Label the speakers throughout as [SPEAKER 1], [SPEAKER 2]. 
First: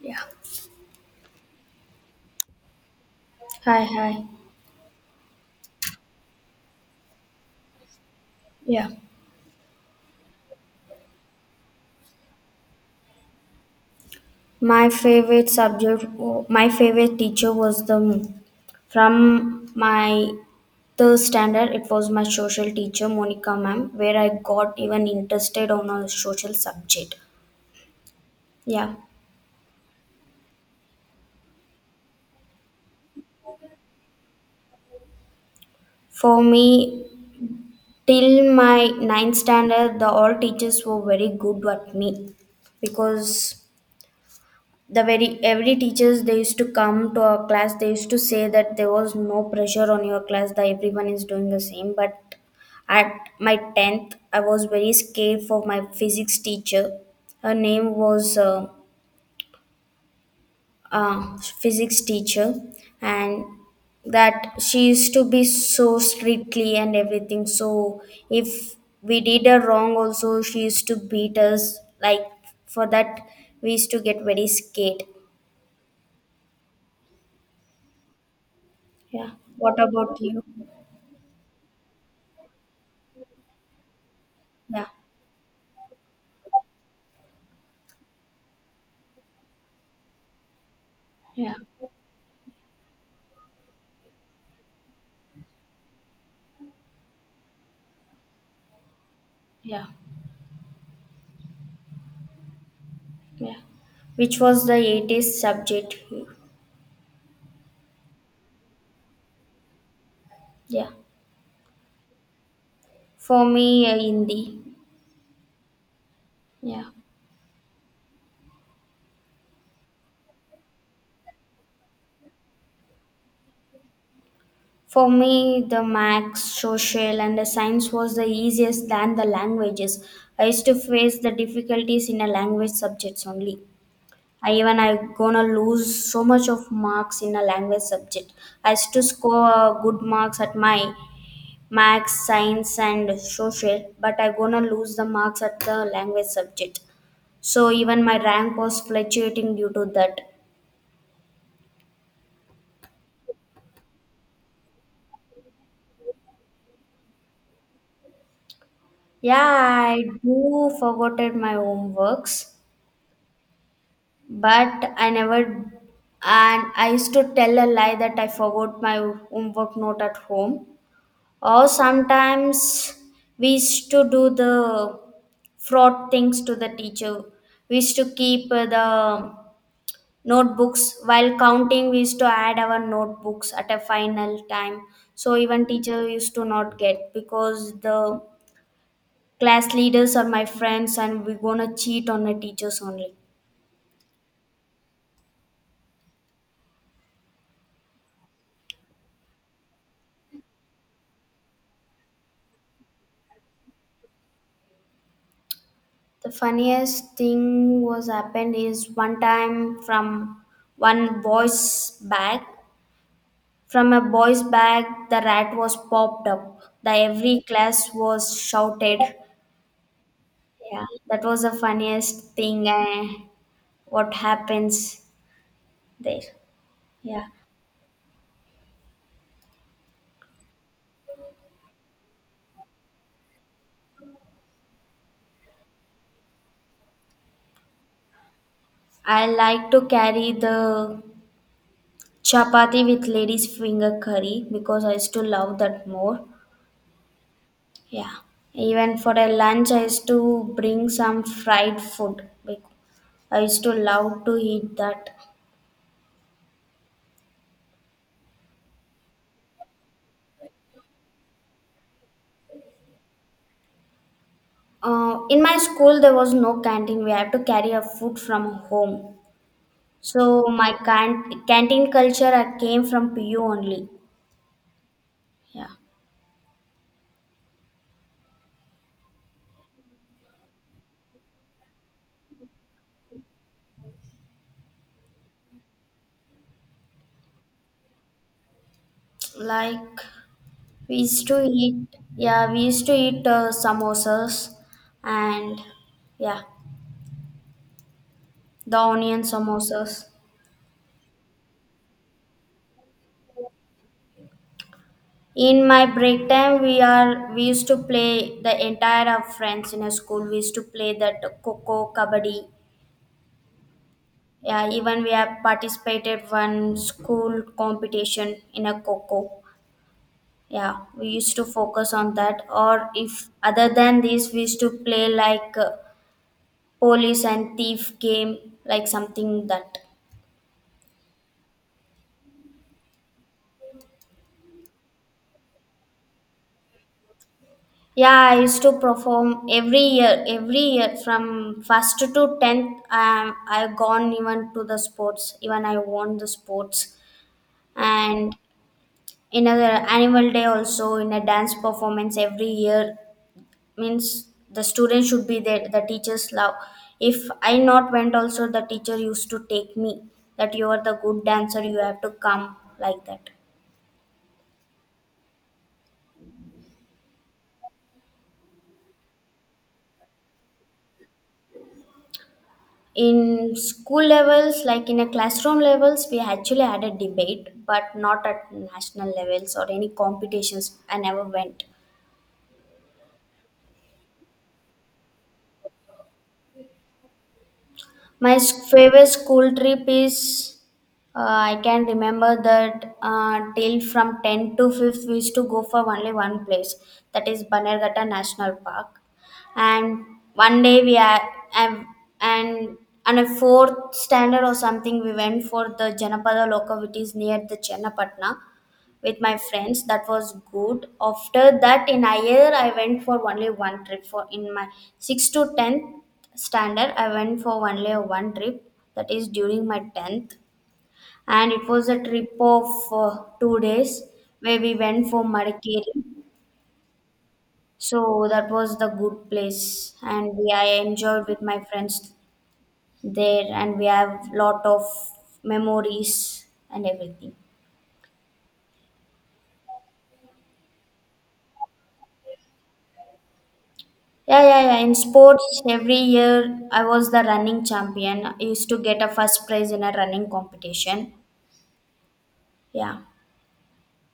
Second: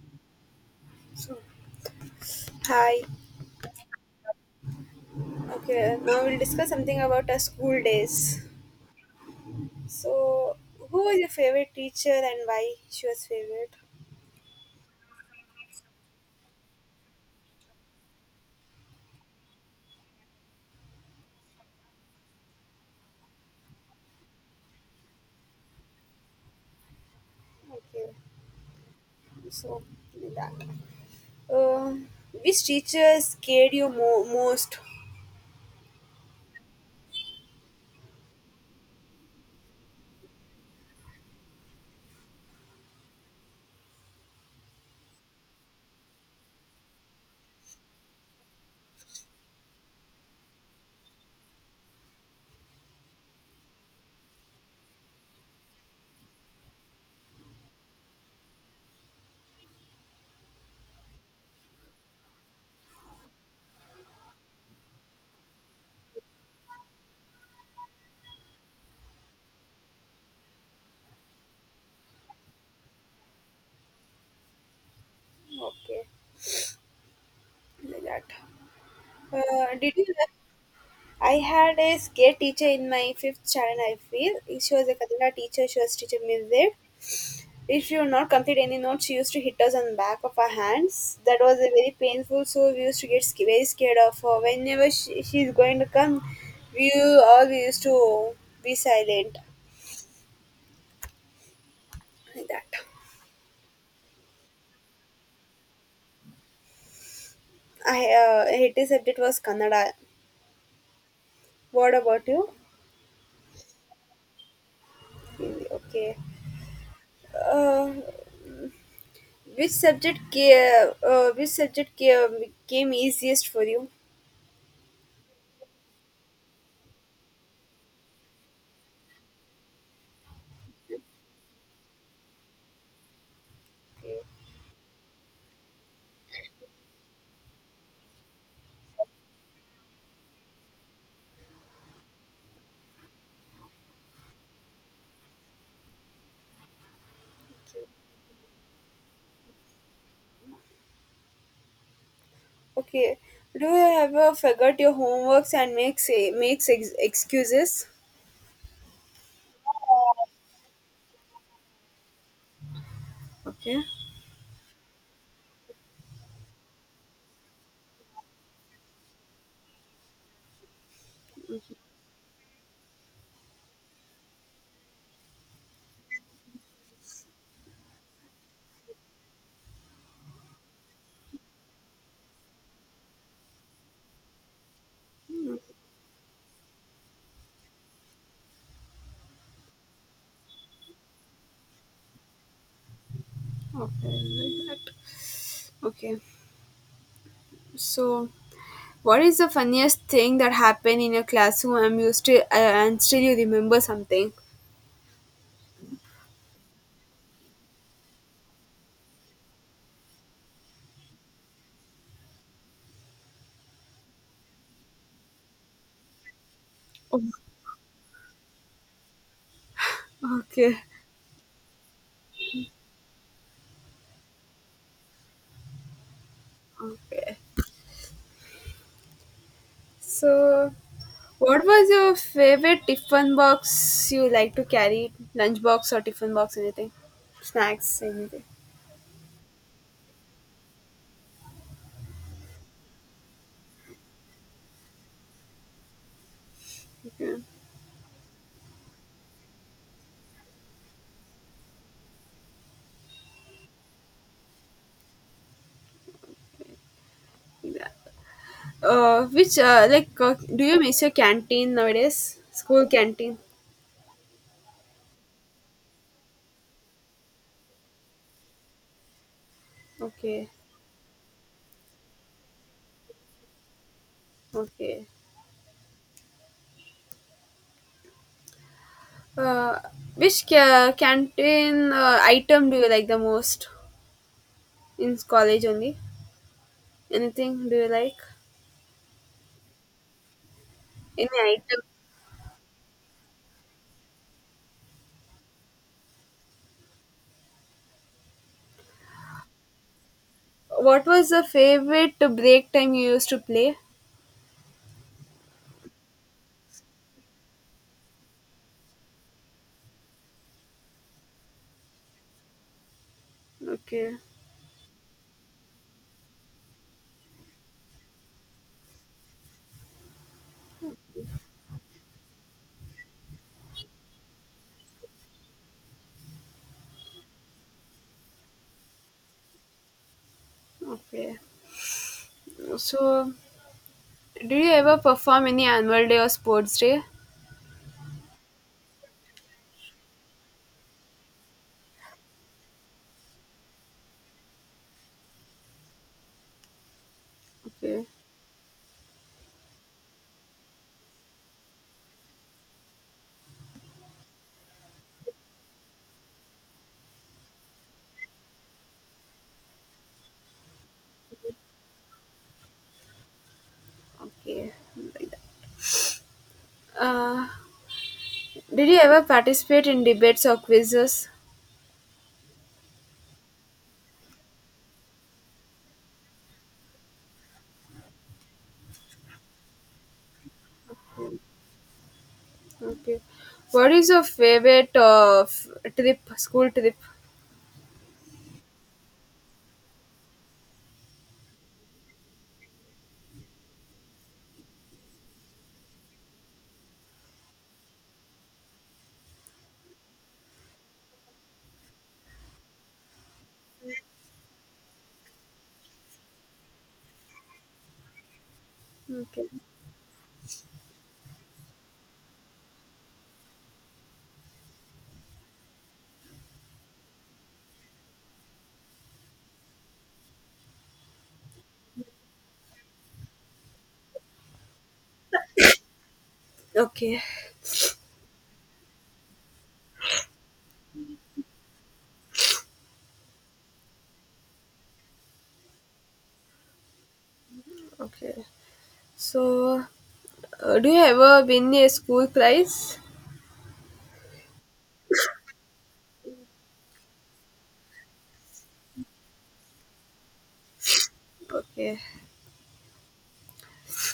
[SPEAKER 1] Yeah.
[SPEAKER 2] So, hi.
[SPEAKER 1] Hi, hi.
[SPEAKER 2] Okay, now we'll discuss something about our school days.
[SPEAKER 1] Yeah.
[SPEAKER 2] So, who was your favorite teacher and why she was favorite?
[SPEAKER 1] My favorite subject, my favorite teacher was the from my third standard. It was my social teacher, Monica ma'am, where I got even interested on a social subject.
[SPEAKER 2] Okay,
[SPEAKER 1] Yeah,
[SPEAKER 2] so like that. Uh, which teacher scared you most?
[SPEAKER 1] for me till my ninth standard, the all teachers were very good at me because the very every teachers they used to come to our class they used to say that there was no pressure on your class that everyone is doing the same but at my 10th I was very scared for my physics teacher. Her name was physics teacher, and that she used to be so strictly and everything. So if we did a wrong also she used to beat us like, for that we used to get very scared.
[SPEAKER 2] Okay, like that.
[SPEAKER 1] What
[SPEAKER 2] Did you?
[SPEAKER 1] about you?
[SPEAKER 2] I had a scare teacher in my fifth standard. I feel she
[SPEAKER 1] Yeah.
[SPEAKER 2] was a Kannada teacher. She was teacher Mizir. If you not complete any notes, she used to hit us on the back of our hands. That was a very painful, so we used to get very scared of her. Whenever she's going to come, we all we used to be silent like that.
[SPEAKER 1] Which was the 80s subject?
[SPEAKER 2] I hated subject was Kannada.
[SPEAKER 1] Yeah.
[SPEAKER 2] What about you?
[SPEAKER 1] For me, Hindi.
[SPEAKER 2] Hindi, okay.
[SPEAKER 1] Yeah.
[SPEAKER 2] Uh, which subject came easiest for you?
[SPEAKER 1] For me, the max, social, and the science was the easiest than the languages. I used to face the difficulties in a language subjects only.
[SPEAKER 2] Okay.
[SPEAKER 1] I gonna lose so much of marks in a language subject. I used to score good marks at my max, science, and social, but I gonna lose the marks at the language subject. So even my rank was fluctuating due to that.
[SPEAKER 2] Okay. Do you ever forget your homeworks and makes excuses?
[SPEAKER 1] Yeah, I do forgotten my homeworks,
[SPEAKER 2] Okay.
[SPEAKER 1] but I never and I used to tell a lie that I forgot my homework note at home. Or sometimes we used to do the fraud things to the teacher. We used to keep the notebooks while counting. We used to add our notebooks at a final time so even teacher used to not get, because the class leaders are my friends and we're gonna cheat on the teachers only.
[SPEAKER 2] Okay. Like that. Okay. So, what is the funniest thing that happened in your classroom and you still and still you remember something?
[SPEAKER 1] The funniest thing was happened is one time from one boy's bag. From a boy's bag the rat was popped up. The
[SPEAKER 2] Oh,
[SPEAKER 1] every class was shouted.
[SPEAKER 2] okay.
[SPEAKER 1] Yeah. That was the funniest thing what happens there.
[SPEAKER 2] Okay. So, what was your favorite tiffin box you like to carry? Lunch box or tiffin box? Anything? Snacks? Anything?
[SPEAKER 1] I like to carry the chapati with ladies finger curry because I used to love that more.
[SPEAKER 2] Okay.
[SPEAKER 1] Yeah. Even for a lunch, I used to bring some fried food. I used to love to eat that.
[SPEAKER 2] Yeah. Which like do you miss your canteen nowadays? School canteen.
[SPEAKER 1] In my school, there was no canteen. We had to carry our food from home. So
[SPEAKER 2] Okay.
[SPEAKER 1] my canteen culture came from PU only.
[SPEAKER 2] Okay.
[SPEAKER 1] Yeah.
[SPEAKER 2] Uh, which canteen item do you like the most in college only? Anything do you like?
[SPEAKER 1] Like we used
[SPEAKER 2] Any
[SPEAKER 1] to
[SPEAKER 2] item?
[SPEAKER 1] eat. Yeah, we used to eat samosas and yeah, the onion samosas.
[SPEAKER 2] What was the favorite break time you used to play?
[SPEAKER 1] In my break time, we used to play the entire of friends in a school. We used to play that coco kabaddi.
[SPEAKER 2] Okay,
[SPEAKER 1] Yeah, even we have participated one school competition in a coco. Yeah, we used to focus on that. Or if other than this, we used to play like police and thief game, like something that.
[SPEAKER 2] okay. So, do you ever perform any annual day or sports day?
[SPEAKER 1] Yeah, I used to perform every year from first to tenth. I've gone even to the sports, even I won the sports,
[SPEAKER 2] Okay,
[SPEAKER 1] and in a annual day also in a dance performance every year means the students should be there. The teachers love. If I not went also, the teacher used to take me that you are the good dancer. You have to come like that.
[SPEAKER 2] okay. Like that. Uh, did you ever participate in debates or quizzes?
[SPEAKER 1] In school levels like in a classroom levels we actually had a debate, but not at national levels or any competitions, I never went.
[SPEAKER 2] Okay. What is your favorite trip, school trip?
[SPEAKER 1] My favorite school trip is, uh, I can remember that till from 10 to 5th we used to go for only one place, that is Banerghatta National Park. And one day we are and and on a fourth standard or something we went for the Janapada Loka, which is near the Chennapatna, with my
[SPEAKER 2] Okay.
[SPEAKER 1] friends. That was good. After that in a year I went for only one trip for in my 6th to 10th standard. I went for only one trip, that is during my 10th, and it was a trip of 2 days, where we went for Madikeri.
[SPEAKER 2] Okay.
[SPEAKER 1] So that was the good place, and we I enjoyed with my friends there, and we have lot of memories and everything.
[SPEAKER 2] Okay. So, do you ever win a school prize?
[SPEAKER 1] Yeah, yeah, yeah. In sports, every year I was the running champion. I used to get a first prize in a running competition.
[SPEAKER 2] Okay.
[SPEAKER 1] Yeah,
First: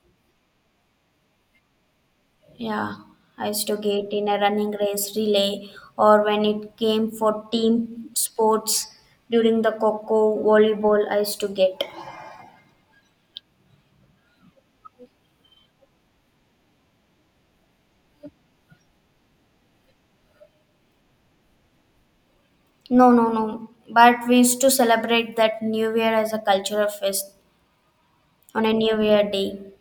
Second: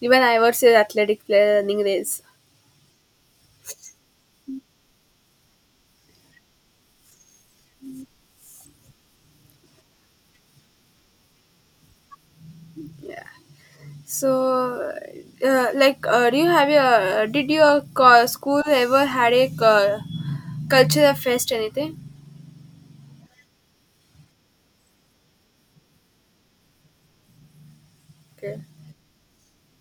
[SPEAKER 2] Even I would say athletic player running race.
[SPEAKER 1] yeah. I used to get in a running race relay or when it came for team sports during the Coco volleyball, I used to get.
[SPEAKER 2] Yeah. So, do you have your school ever had a cultural fest anything?
[SPEAKER 1] No, no, no. But we used to celebrate that New Year as a cultural fest
[SPEAKER 2] Okay.
[SPEAKER 1] on a New Year day.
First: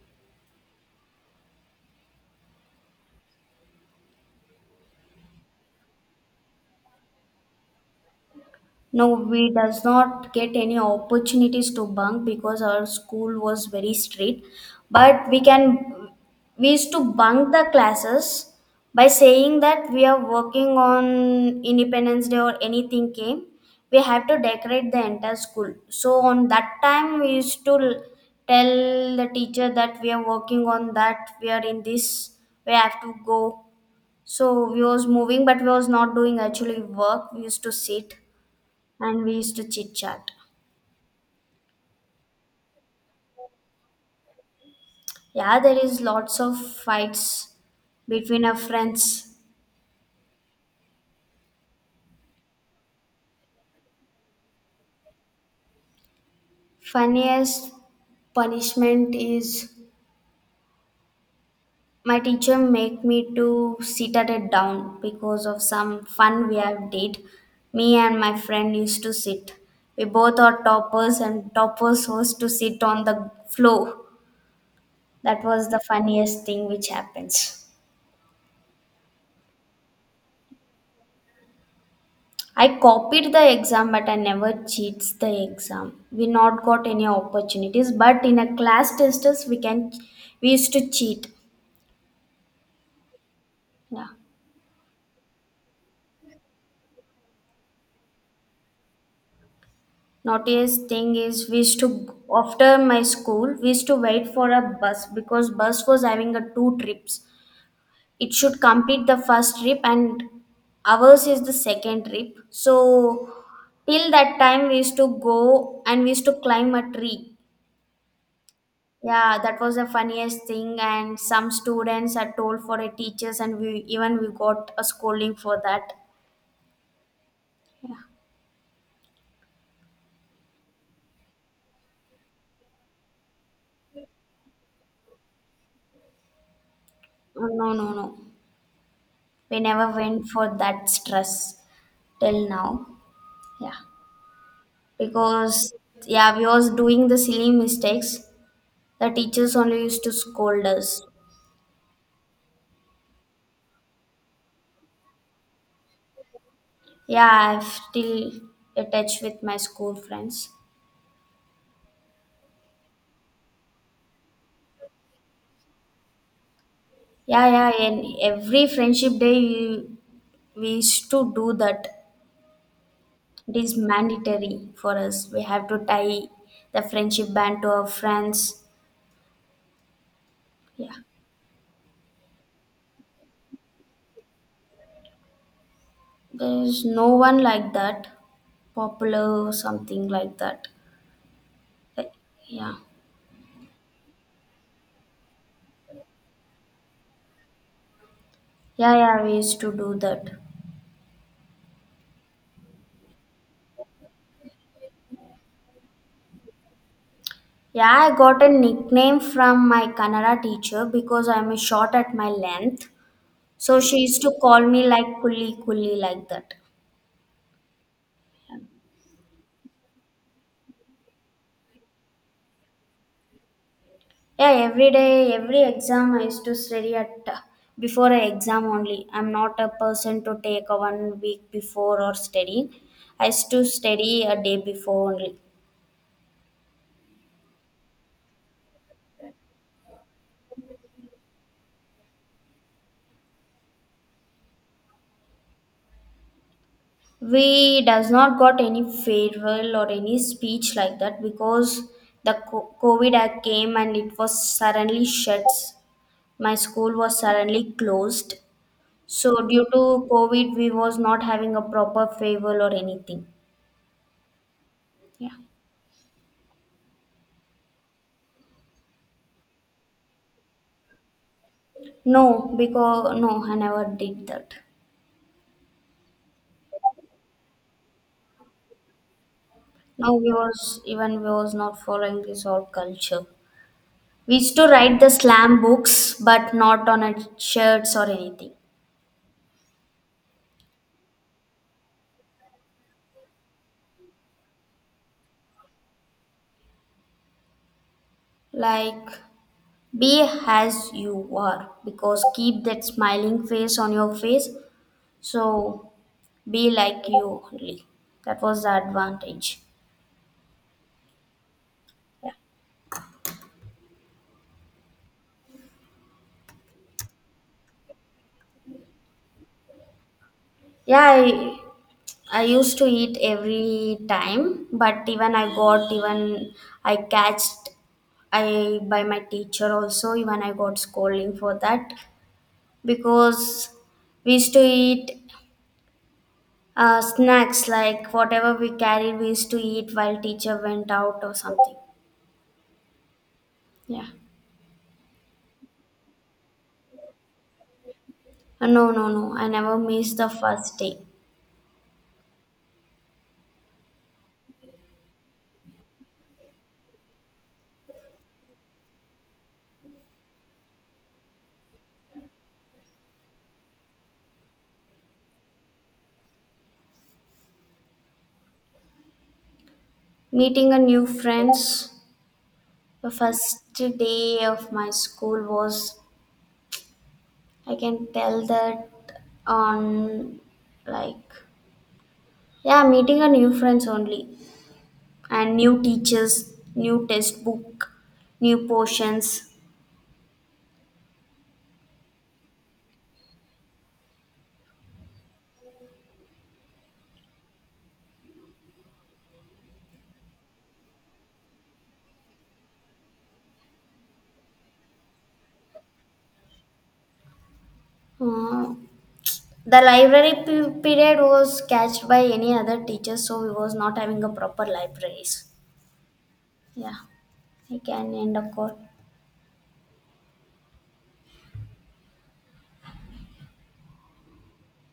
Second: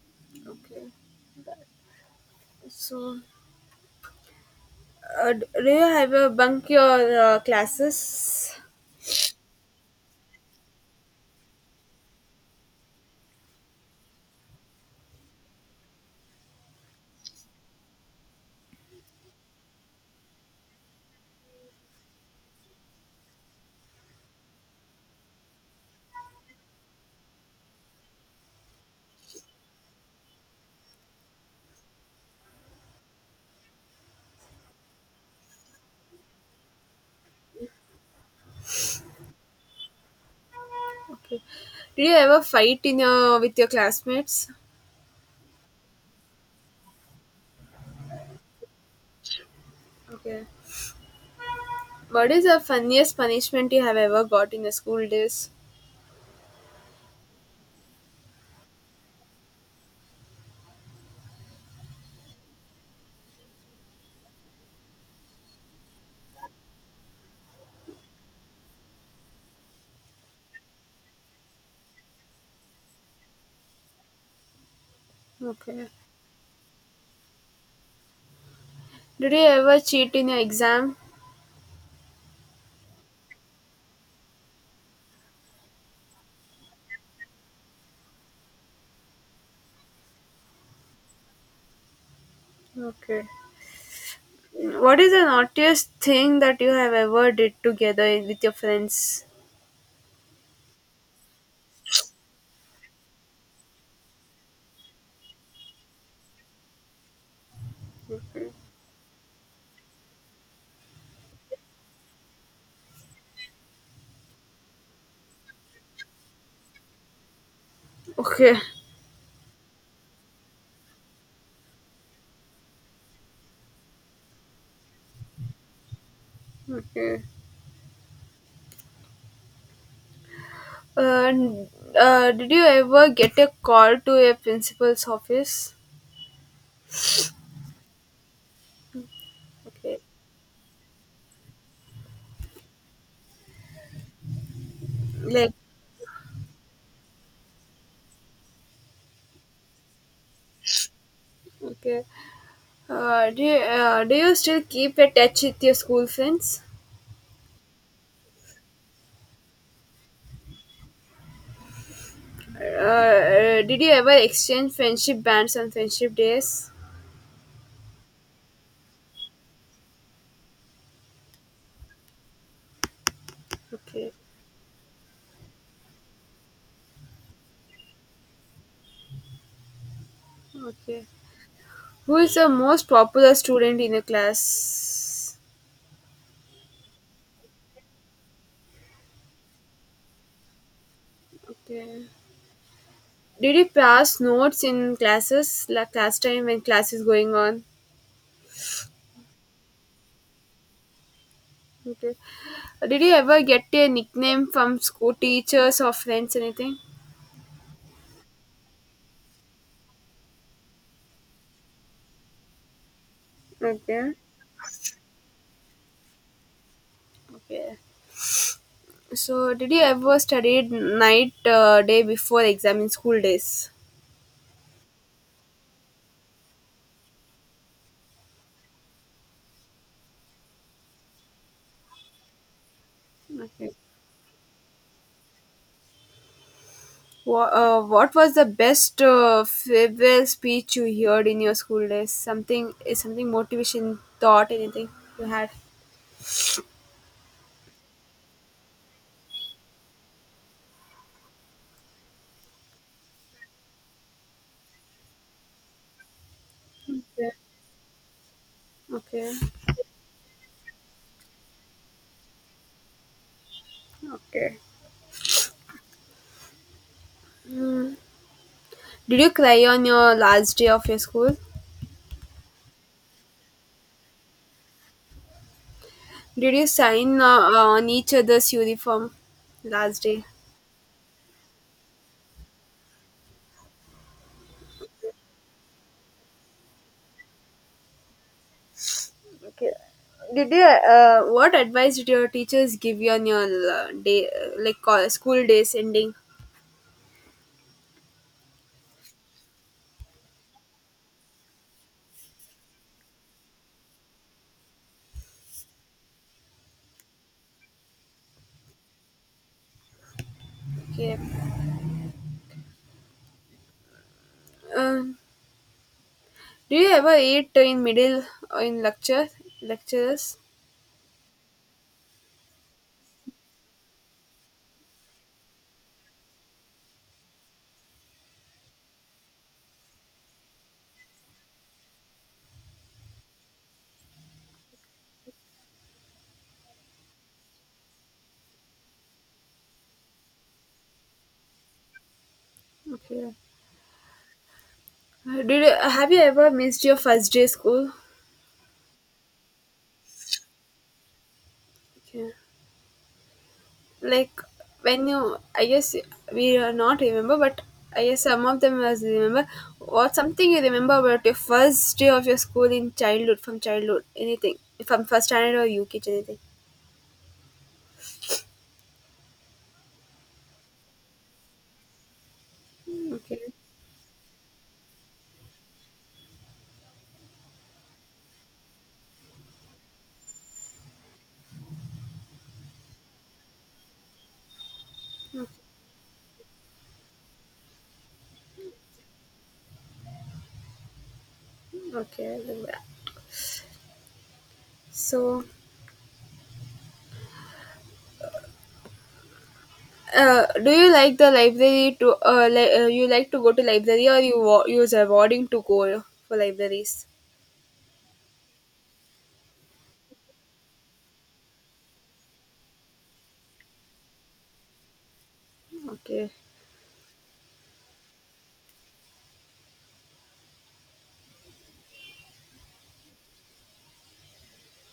[SPEAKER 2] Okay. So, do you ever bunk your classes?
[SPEAKER 1] No, we does not get any opportunities to bunk because our school was very strict. But we used to bunk the classes by saying that we are working on Independence Day or anything came. We have to decorate the entire school. So on that time we used to tell the teacher that we are working on that, we are in this, we have to go. So we was moving but we was not doing actually work. We used to sit and we used to chit chat.
[SPEAKER 2] Okay. Did you ever fight in your with your classmates?
[SPEAKER 1] Yeah, there is lots of fights between our friends.
[SPEAKER 2] Okay. What is the funniest punishment you have ever got in your school days?
[SPEAKER 1] Funniest punishment is my teacher make me to sit at a down because of some fun we have did. Me and my friend used to sit. We both are toppers and toppers was to sit on the floor. That was the
[SPEAKER 2] Okay.
[SPEAKER 1] funniest thing which happens.
[SPEAKER 2] Did you ever cheat in your exam?
[SPEAKER 1] I copied the exam, but I never cheats the exam. We not got any opportunities, but in a class testers we used to cheat.
[SPEAKER 2] Okay.
[SPEAKER 1] Yeah.
[SPEAKER 2] What is the naughtiest thing that you have ever did together with your friends?
[SPEAKER 1] Naughtiest thing is we used to after my school we used to wait for a bus because bus was having a two trips. It should complete the first trip and ours is the second trip. So till that time we used to go and we used to climb a tree.
[SPEAKER 2] Okay.
[SPEAKER 1] Yeah, that was the funniest thing, and some students are told for a teachers, and we got a scolding for that.
[SPEAKER 2] Okay. Uh, did you ever get a call to your principal's office?
[SPEAKER 1] Oh, no, no, no, we never
[SPEAKER 2] Okay.
[SPEAKER 1] went for that stress till now,
[SPEAKER 2] Like,
[SPEAKER 1] because yeah, we was doing the silly mistakes. The teachers only used to scold us.
[SPEAKER 2] okay. Do you still keep a touch with your school friends?
[SPEAKER 1] Yeah, I've still attached with my school friends.
[SPEAKER 2] Did you ever exchange friendship bands on friendship days?
[SPEAKER 1] Yeah, yeah, and every friendship day we used to do that. It is
[SPEAKER 2] Okay,
[SPEAKER 1] mandatory for us. We have to tie the friendship band to our friends. Yeah.
[SPEAKER 2] okay. Who is the most popular student in your class?
[SPEAKER 1] There is no one like that, popular or something like that.
[SPEAKER 2] Okay.
[SPEAKER 1] Like, yeah.
[SPEAKER 2] Did you pass notes in classes, like class time when class is going on?
[SPEAKER 1] Yeah, yeah, we used to do that.
[SPEAKER 2] Okay. Did you ever get a nickname from school teachers or friends, anything?
[SPEAKER 1] Yeah, I got a nickname from my Kannada teacher because I'm short at my length. So she
[SPEAKER 2] Okay.
[SPEAKER 1] used to call me like Kulli Kulli like that.
[SPEAKER 2] Okay. So, did you ever study night, day before exam in school days?
[SPEAKER 1] Yeah, every day, every exam I used to study at before an exam only. I'm not a person to take a one week before or study. I used to
[SPEAKER 2] Okay.
[SPEAKER 1] study a day before only.
[SPEAKER 2] What was the best farewell speech you heard in your school days? Something is something motivation thought anything you had?
[SPEAKER 1] We does not got any farewell or any speech like that because the COVID had came and it was suddenly shut. My school was
[SPEAKER 2] Okay.
[SPEAKER 1] suddenly closed.
[SPEAKER 2] Okay.
[SPEAKER 1] So due to COVID, we was not having a proper farewell or anything.
[SPEAKER 2] Okay. Did you cry on your last day of your school?
[SPEAKER 1] No, because no, I never did that.
[SPEAKER 2] Did you sign on each other's uniform last
[SPEAKER 1] No,
[SPEAKER 2] day?
[SPEAKER 1] we was not following this old culture. We used to write the slam books, but not on a shirts or anything.
[SPEAKER 2] Okay. Did you? What advice did your teachers give you on your day, like school days ending?
[SPEAKER 1] Like be as you are, because keep that smiling face on your face. So be like you only. That was the advantage.
[SPEAKER 2] Okay.
[SPEAKER 1] Yeah,
[SPEAKER 2] Um, do you ever eat in middle in lectures?
[SPEAKER 1] yeah. I used to eat every time, but even I got even I catched I by my teacher also even I got scolding for that, because we used to eat snacks like whatever we carried we used to eat while teacher went out or something.
[SPEAKER 2] Okay. Did you, have you ever missed your first day school?
[SPEAKER 1] No, no, no, I never missed the first day.
[SPEAKER 2] Okay. Like when you, I guess we are not remember, but I guess some of them was remember. What something you remember about your first day of your school in childhood, from childhood, anything from first standard or UK, anything.
[SPEAKER 1] Meeting a new friends the
[SPEAKER 2] Okay.
[SPEAKER 1] first day of my school was I can tell that on like yeah, meeting a new friends only and new teachers, new textbook, new portions.
[SPEAKER 2] Okay. Okay. So. Do you like the library to you like to go to library or you use a boarding to go for libraries?
[SPEAKER 1] Uh, the library period was catched by any other teacher, so we was not having a proper libraries.
[SPEAKER 2] Okay.
[SPEAKER 1] Yeah, I can end a call.